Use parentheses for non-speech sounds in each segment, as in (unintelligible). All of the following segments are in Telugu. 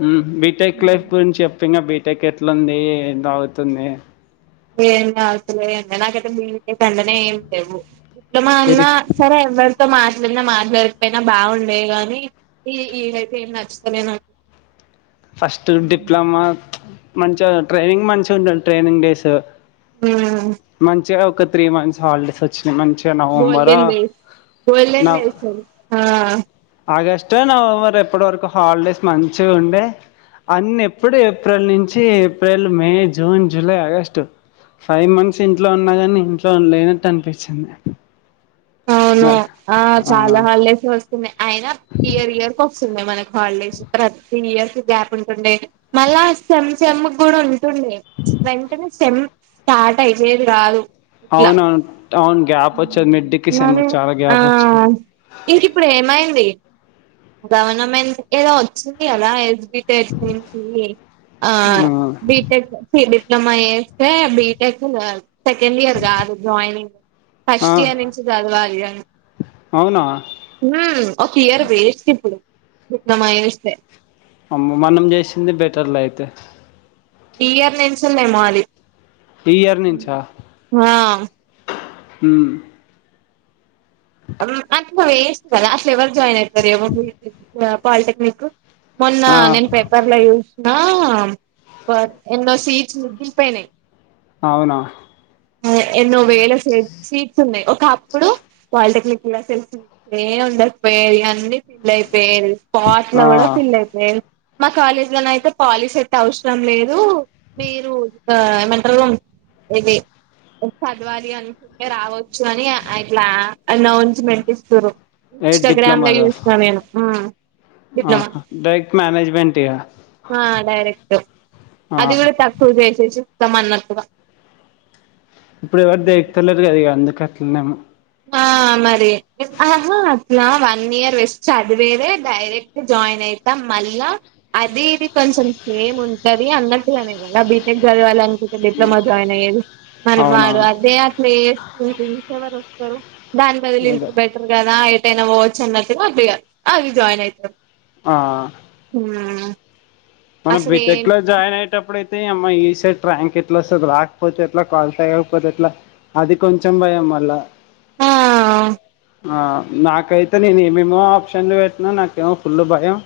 మ్ బీటెక్ లైఫ్ గురించి చెప్పు ఇంగ బీ టిక్ ఎట్లుంది ఎం సాగుతుంది ఏసాగుతలే ఎం లే నాకైతే బిటేక్ అంటేనే ఏం లేవు ఇంకా మా వెరీ అన్నా సరే ఎవ్వరు నీతో మాట్లాడినా మాట్లాడకపోయినా బాగుండే గానీ ఈ ఇదైతే ఏం నచ్చతలేదు ఫస్ట్ డిప్లొమా మంచిగా ట్రైనింగ్ మంచిగా ఉంటుంది ట్రైనింగ్ డేస్ మ్ చ్చిగా ఒక త్రీ మంత్స్ హాలిడేస్ వచ్చు మంచిగా నవంబరా గోల్డెన్ డేస్ గోల్డెన్ నా డేస్ ఆ ఆగస్ట్ ఇటర్న్ నవంబర్ ఎప్పటివరకు హాలిడేస్ మంచిగా ఉండే అన్న ఎప్పుడు ఏప్రిల్ నుంచి April May June July August five months ఇంట్లో ఉన్నా కాని ఇంట్లో లేనట్టు అనిపిచ్చింది అవును ఆ చాలా హాలిడేసే వస్ అయిన ఇయర్ ఇయర్ కోస్తుండే మనకి హాలిడేస్ ప్రతి ఇయర్ కి గ్యాప్ ఉంటుండే మళ్ మ్మ్ సెమ్ సెమ్ కూడా ఉంటుండే వెంటనే సెమ్ స్టార్ట్ అయిపోయేది కాదు ఇట్లా అవును అవును అవును గ్యాప్ వచ్చేది మిడ్ కి ఈ సెమ్ మరి కి చాలా ఆ గ్యాప్ వచ్చింది ఇంక ఇప్పుడు ఏమైంది గవర్నమెంట్ ఎదో వచ్చిన్ది కద ఏ బిటెక్ నుంచి ఆ బిటెక్ చి డి ప్లమా చేస్తే బిటెక్ ఏ చేయాలి సెకండ్ ఇయర్ కాదు జాయినింగ్ ఆ ఫస్ట్ ఇయర్ నుంచి చదవాలి దాన్ని అవునా మ్ ఒక ఇయర్ వేస్ట్ ఇప్పుడు డిప్లమా చేస్తే అమ్మో మనం చేసింది బెటర్లె అయితే ఇయర్ నుంచి ఉన్నాయ్ మాది ఈ ఇయర్ నుంచా మ్ అట్ల వేస్ట్ కదా అసలు ఎవరు జాయిన్ అయితారు ఎవరు ఆ పాలిటెక్నిక్ మొన్న ఆ నేను పేపర్ల చుస్ నా బ ఎన్నో సీట్స్ మిగిలిపోయినాయి అవునా ఎన్నో వేల సీట్స్ ఉన్నాయి ఒకప్పుడు పాలిటెక్నిక్ సీట్స్ అయితే అసలే ఉండకపోయేవి అన్ని ఫిల్ అయిపోయేవి స్పాట్లో ఆ కూడా ఫిల్ అయేపోయేవి మా కాలేజ్ లో అయితే పాలసెట్ అవసరం లేదు మీరు అ ఏమంటారు ఇది చదవాలి అనుకుంటే రావచ్చు అని ఇట్లా అౌన్ంచిమెంట్ ఇస్తుర్రు ఏ ఇన్స్టాగ్రామ్ లో డిప్లొమాదా చూస నేను అ ఆహా డైరెక్ట్ మనేజ్మెంట్ ఇగ డైరెక్ట్ ఆ అది కూడా తక్కువ చేసే చెప్తామన్నట్టుగ ఇప్పుడు ఎవరు దేకుత లేరు కద ఇగ అందుకే అట్లనెమో ఆ మరి అహ ఇలా వన్ ఇయర్ వస్ట్ చదివేదే డైరెక్ట్ జాయిన్ అవుతాం మళ్ళా అది ఇది కొ కొంచెం సేమ్ ఉంటంది అన్నట్టుగానే కద బీటెక్ చదవాలన్ డిప్లొమా జాయిన్ అయ్యేది మరి వాడు అవునవును అదే అట్లా చేస్తే ర్ ఎవరోస్తారు దాని బదులు అదే ఇంటర్ బెటర్ కదా ఏటైనా పోవచ్చన్నట్టుగ అవి జాయిన్ అయితం ఆ అ మనం బీటెక్ లో జాయిన్ అయేటప్పుడు అయితే అమ్మా ఈ ఎంసెట్ ర్యాంక్ ఎట్లా వస్తుంది రాకపోతే ఎట్లా క్వాలిఫై అకపోతే ఎట్లా అది కొంచెం భయం మళ్ళ ఆ నాకైతే నేను ఏమేమో ఆప్షన్లు పెట్టినా నాకేమో ఫుల్ భయం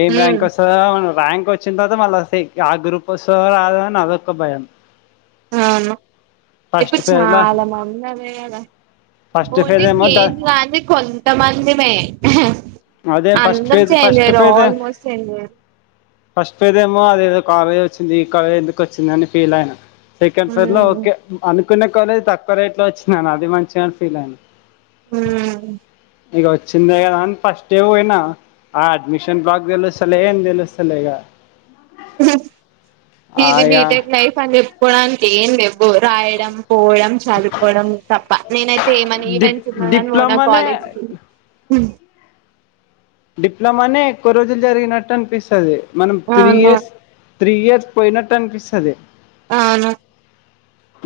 ఏం ఉమ్ ర్యాంక్ వస్తదా (unintelligible) ర్యాంక్ వచ్చిన తర్వాత మళ్ళీ ఆ గ్రూప్ వస్తదో రాదో అని అదొక భయం అవును ఇప్పుడు ఫస్ట్ ఫేజ్లా చాలా మంది అదే కద ఫస్ట్ ఫేజ్ ఓన్లీ ఏమో ద చేంజ్ కానిది కొంతమంది మే అదే ఫస్ట్ అందరు ఫేజ్ చేంజ్ ఫస్ట్ అయ్యిర్రు ఫేజ్ ఆల్మోస్ట్ చేంజయిర్రు ఫస్ట్ పోయిదేమో అదేదో కాలేజ్ వచ్చింది ఈ కాలేజ్ ఎందుకచ్చిందని ఫీల్ అయిన సెకండ్ ఫేర్లో ఓకే అనుకునే కాలేజ్ తక్కువ రేట్ లో వచ్చిందిను అది మంచిగని ఫీల్ అయిన మ్మ్ ఇక వచ్చిందే కదా అని ఫస్ట్ ఏ పోయినా ఆ అడ్మిషన్ బ్లాక్ తెలుస్తలే ఏం తెలుస్త సలేగా ఇది బీటెక్ నైఫ్ అని చెప్పుకోడానికి ఏంలెవ్వు రాయడం పోవడం చదువుకోవడం తప్ప నేనైత్ సేమని డిప్ ఈవెంట్స్ ఉన్న కాని డిప్లొమానే పోనాకాలేజ్ కి డిప్లొమానే ఎక్కువ రోజులు జరిగినట్టు అనిపిస్తది మనం త్రీ అవును ఇయర్స్ త్రీయర్స్ పోయినట్టనిపిస్తది అవును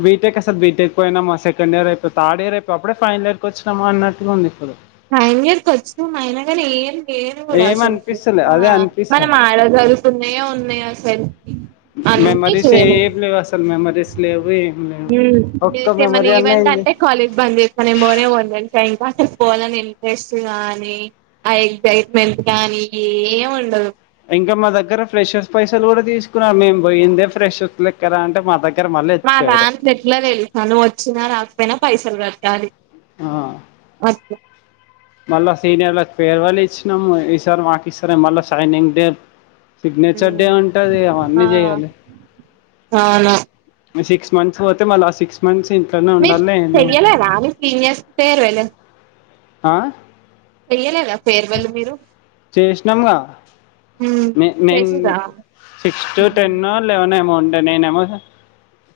బీటెక్ అసలు బీటెక్ పోయినామా సెకండ్ ఇయర్ అయిపోయి థర్డ్ ఇర్ అయి అప్పుడే ఫైనల్ ఇయర్కి వచ్చినమా అన్నట్లుంది ఫైనలియర్ కొచ్చినం అయిన కానీ ఏం సేమ్ కూడా ఏం అసలుకి అనిపిస్తలే ఆ అదే మనం అనిపిస్తది ఆడ చదువుకున్నయే ఉన్నాయసలు మెమరీస్ ఏ లేవసలు మెమరీస్ లేవు లేవు మ్మ్ ఒక్క నేనైతే ఏమన్న మెమరీ అన్నా ఈవెంట్ అయింది అంటే కాలేజ్ బంద చేస్త నేను పోనే పోను (unintelligible) వాటకి పోలని ఇంట్రెస్ట్ గానీ ఆ ఎగ్జైట్మెంట్ గానీ ఏం ఉండదు ఇంకా మా దగ్గర ఫ్రెషర్స్ పైసలు కూడా తీసుకున్నారు మేము పోయిందే ఫ్రెషర్స్ లెక్కరా అంటే మా దగ్ మా దాంట్లో ఎట్ల తెలుసా నువ్వు వచ్చినా రాకపోయినా పైసలు కట్టాలి ఆ అట్లా మళ్ళా సీనియర్లకి ఫేర్వెల్ ఇచ్చినాము ఈసార్ మాకు ఇస్తరేమో మళ్ళా షైనింగ్ డే సిగ్నేచర్ డే ఉంటది ఆ అవన్నీ చేయాలి అవును సిక్స్ మంత్స్ పోతే మళ సిక్స్ మంత్స్ ఇన్ మీ చెయ్యలేదా మీ సీనియర్స్ ఫేర్వెల్ ఆ చెయ్యలేదా ఫేర్వెల్ మీరు హ్మ్. మే నేన్ చేసిర్రా సిక్స్ టు హ్మ్. టెన్నో లెవెనో ఏమో ఉన్ ట నేనేమో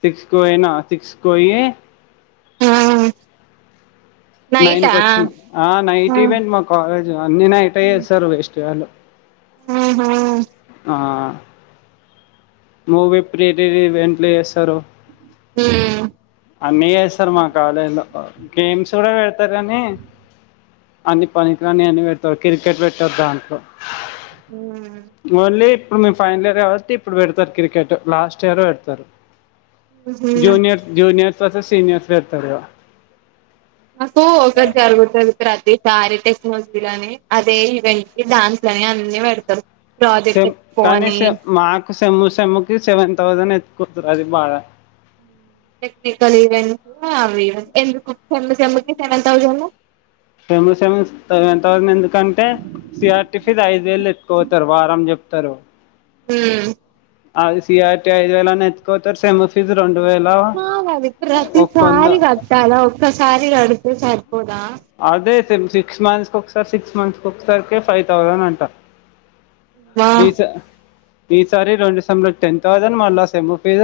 సిక్స్ కి పోయినా సిక్స్కు పోయి ఆ నైన్ కు వచ్చిన ఆ నైట్ ఈవెంట్ మా కాలేజ్ అన్ని నైటే చేస్తారు వేస్ట్ గాళ్ళు మ్మ్ హ్మ్ ఆ మూవీ ప్రిరిలీవెంట్లు చేస్తరు ఉమ్ అన్నీ చేస్తారు మా కాలేజ్ లో గేమ్స్ కూడా పెడతారు కానీ అన్ని పనికి రాని అన్ని పెడతారు క్రికెట్ పెట్టారు దాంట్లో ఓన్లీ ఇప్పుడు మీ ఫైనల్ ఇయర్ కాబట్టి ఇప్పుడు పెడతారు క్రికెట్ లాస్ట్ ఇయర్ పెడతారు మ్మ్ జూనియర్ జూనియర్ తర్వాత సీనియర్స్లు పెడతారు ఇగ నాకు ఒక జరుగుతది ప్రతిసారి టెక్నాలజీ ని అదే ఈవెంట్ కి డ్యాన్స్ లని అన్ని పెడతారు ప్రాజెక్ట్ సేమ్ ఎక్స్పో కానీ అని మాకు సమ్ సమ్కి సెవెన్ థౌసండ్ కుతురాది బాగా టెక్నికల్ ఈవెంట్స్వి ఎందుకు సెమ్ము సెమ్ము కి సెవెన్ థౌజండ్ సేమ్ సేమ్ కి సెవెన్ తౌసండ్ ఎందుకు అంటే సిఆర్ టిఫిన్ ఐదు వేలు ఎత్టుకుతారు వారాం చెప్తారు హ అది సిఆర్టి ఐదు వేలు అని ఎత్తుక పోతారు సెమ్ఫీ ఫీజు రెండు వేల అ అది ఒక ప్రతిసారి వంద కట్టాలా ఒక్కసారి కడితే సరిపోదా అదే సిక్స్ మంత్స్కి ఒకసారి సిక్స్ మంత్స్ కి ఒక్కసారికే ఫైవ్ థౌజండ్ అంటారు ఆ ఈసారి రెండు సేమ్ లకి టెన్ థౌసండ్ మళ్ళ సేమ్ ఫీజ్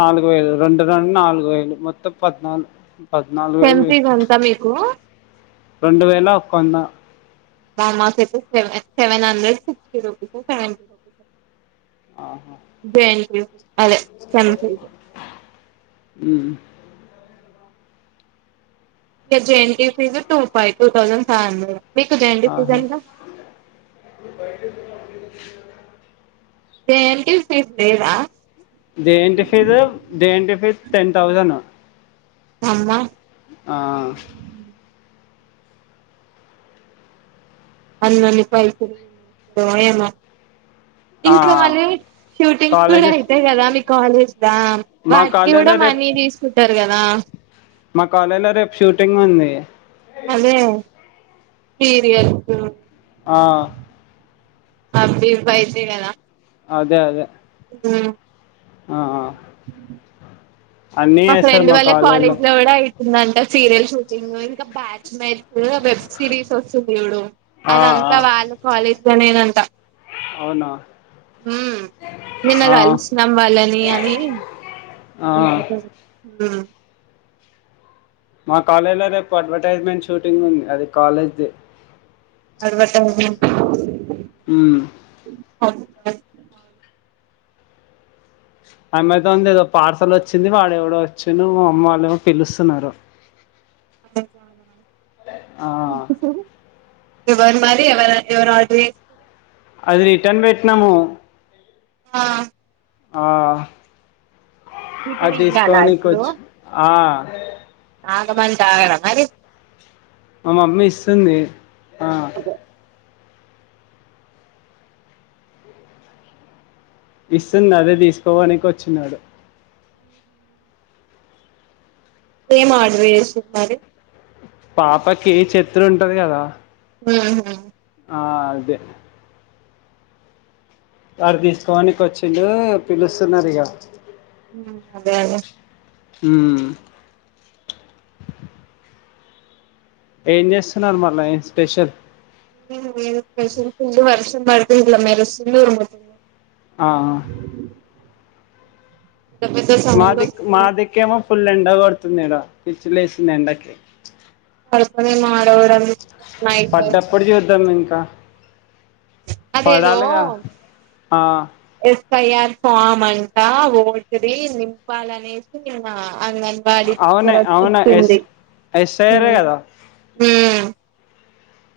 నాలుగు వేలు రెండు రెండు నాలుగు వేలు మొత్తం పద్నాలుగు పద్నాలుగు సెమ్ ఫీజ్ వేస్ట్ ఎంత మీకు అబ్బా రెండు వేల ఒక వంద మాకైతే సెవ seven hundred sixty rupees seven rupees ఆహా. ద అదే సేమ్ ఫీస్ అ జేఎన్టీయూ ఎంట్రీ ఫీజస్ టూ ఫై టూ థౌండ్ ఫైవ్ హండ్రెడ్ మీకు జేఎన్‌టియు ఫీజు ఆహా ఎంత జేఎన్టీయూ ఫీజు లేదా JNTU fee JNTU fees ten thousand అమ్మ ఆ అన్నన్ని పైసలు ఏంటో ఏమో ఇంకా మళ్ళీ షూటింగ్స్ కూడా కాలేజెస్ అయితాయి కదా మీ కాలేజ్ లా మా వాటికి కూడా కాలేజీలో రేపు మనీ తీసుకుంటారు కదా మా కాలేజ్ లో రేపు షూటింగ్ ఉంది అదే సీరియల్స్ ఆ అవ్వీవ్వి వైతే కదా అదే అదే ఆ ఆ అన్నీ మా వేస్తారు ఫ్రెండ్ వాళ్ళ కాలేజీలో కాలేజ్ లో కూడా అవుతుందంట సీరియల్ షూటింగ్ ఇంకా బ్యాచ్ మ్యాచ్ వెబ్ సిరీస్ వస్తుంది చూడు ఆ, ఆ, అదంతా వాళ్ళు కాలేజ్గానేదంతా అవునా ఉమ్ నిన్న ఆ, కలిసినాం వాళ్ళని అని ఆ. ఉమ్ మా కాలేజ్ లో రేపు అడ్వర్టైజ్మెంట్ షూటింగ్ ఉంది అది కాలేజ్ది అడ్వర్టైజ్మెంట్ మ్మ్. ఆ అమెజాన్ ది ఏదో పార్సల్ వచ్చింది వాడెవడో వచ్చిండు మా అమ్మ వాళ్ళుమో పిలుస్తున్నారు ఆ, (unintelligible) ఎవరు మరి ఎవరు ఎవరు ఆర్డర్ చేసిర్రు అది రిటర్న్ పెట్నాము ఆ ఆ చికెన్ అది ఇయ్యాలా తీస్కపోనికి ఇప్పుడు వచ్చి ఆ ఆగమంటే ఆగర మరి మా మమ్మీ ఇస్తుంది ఆ, అదే ఇస్తుంది అదే తీస్కపోనికి వచ్చిన్నాడు ఏం ఆర్డర్ చేసినావ్ మరి పాపకి చెత్రి ఉంటది కదా మ్మ్ హు ఆ అదే వాడు తీస్కపోనికి వచ్చిండు పిలుస్తున్నారు ఇగ అదే అదే మ్మ్ ఏం చేస్తున్నారు మళ్ళా ఏం స్పెషల్ (unintelligible) స్పెషల్ ఫుల్లు వర్షం పడుతే ఇట్ల మెరుస్తుంది ఉరుముతుంది ఆ, అ మాదిక్ వస్తున్నాయి మాదిక్కేమో ఫుల్ ఎండ కొడుతుంది ఈడ పిచ్చి లేస్తుంది ఎండ కి పడుకోనేమో ఆడవడం నైట్ పడ్డప్పుడు చూద్దాం ఇంకా అదేదో పడాలిగా ఆ, ఏ తయర్ ఫామ్ అంటా ఓటిరి నింపాలనేసి నిన్న అంగన్వాడి అవునే టీచర్ వచ్చి అవునా ఎస్ ఇచ్చింది ఎస్ఐఆర్ మ్మ్ కదా మ్మ్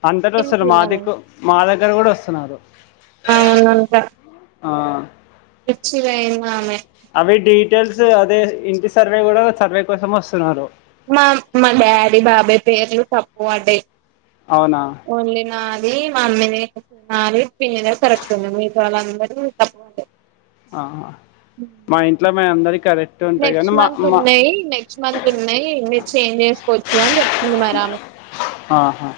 అంతటి వస్తారు మాదిక్ మాదగ్గర కూడా వస్తున్నారు అవునంట ఆ ఇచ్చి పొయ్యింది ఆమె అవి డీటెయిల్స్ అదే ఇంటి సర్వే కూడా సర్వే కోసం వస్తున్నారు మా మా డాడీ బాబాయి పేర్లు తప్పు పడ్డాయి అవునా ఓన్లీ నాది మమ్మీ ది నాది పిన్ని ది ఏమో కరెక్ట్ ఉంది మిగతా వాళ్ళందరివి తప్పు పడ్డాయి ఆ మా ఇంట్లో మే అందరి కరెక్ట్ ఉంటాయి నెక్స్ట్ కానీ మా మంత్ మా ఉన్నాయి నెక్స్ట్ మంత్ ఉన్నాయి మీ చేంజ్ చేసుకోవచ్చు అని చెప్ ఆహా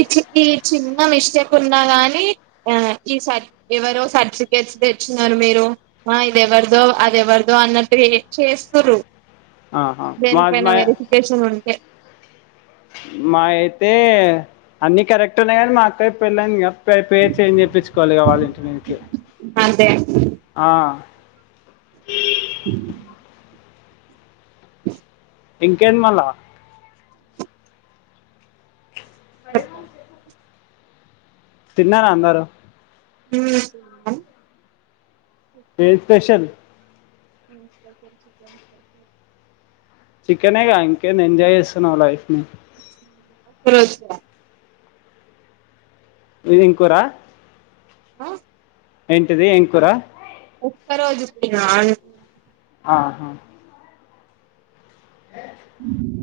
ఈ చి ఈ చిన్న మిస్టేక్ ఉన్నా గాని ఆ ఈ సర్ ఎవరో సర్టిఫికేట్స్ తే ఇచ్చిన్నారు మీరు ఆ ఇది ఎవరిదో అది ఎవరిదో అన్నట్టు చేస్తుర్రు ఆహా మా దేనిపైన వెరిఫికేషన్ ఉంటే మాయి అయితే అన్ని కరెక్ట్ ఉన్నాయి కానీ మా అక్క కి పెళ్లయిందిగా పే పేరు చేంజ్ చెప్పించుకోవాలి ఇగ వాళ్ళ ఇంటి నుంచి అంతే ఆ అ (inaudible) ఇంకేంటి మళ్ళా ఓ తిన్నార అందరూ హ్మ్ ఏ ఫ్రెషర్ (inaudible) చికెనేగా ఇంకేమి ఎంజాయ్ చేస్తున్నావ్ లైఫ్ ని (inaudible) మీది ఏం కూరా ఆ ఏంటిది ఏం కూరా ఒక్క రోజు ఉత్తిగా ఆహా (inaudible)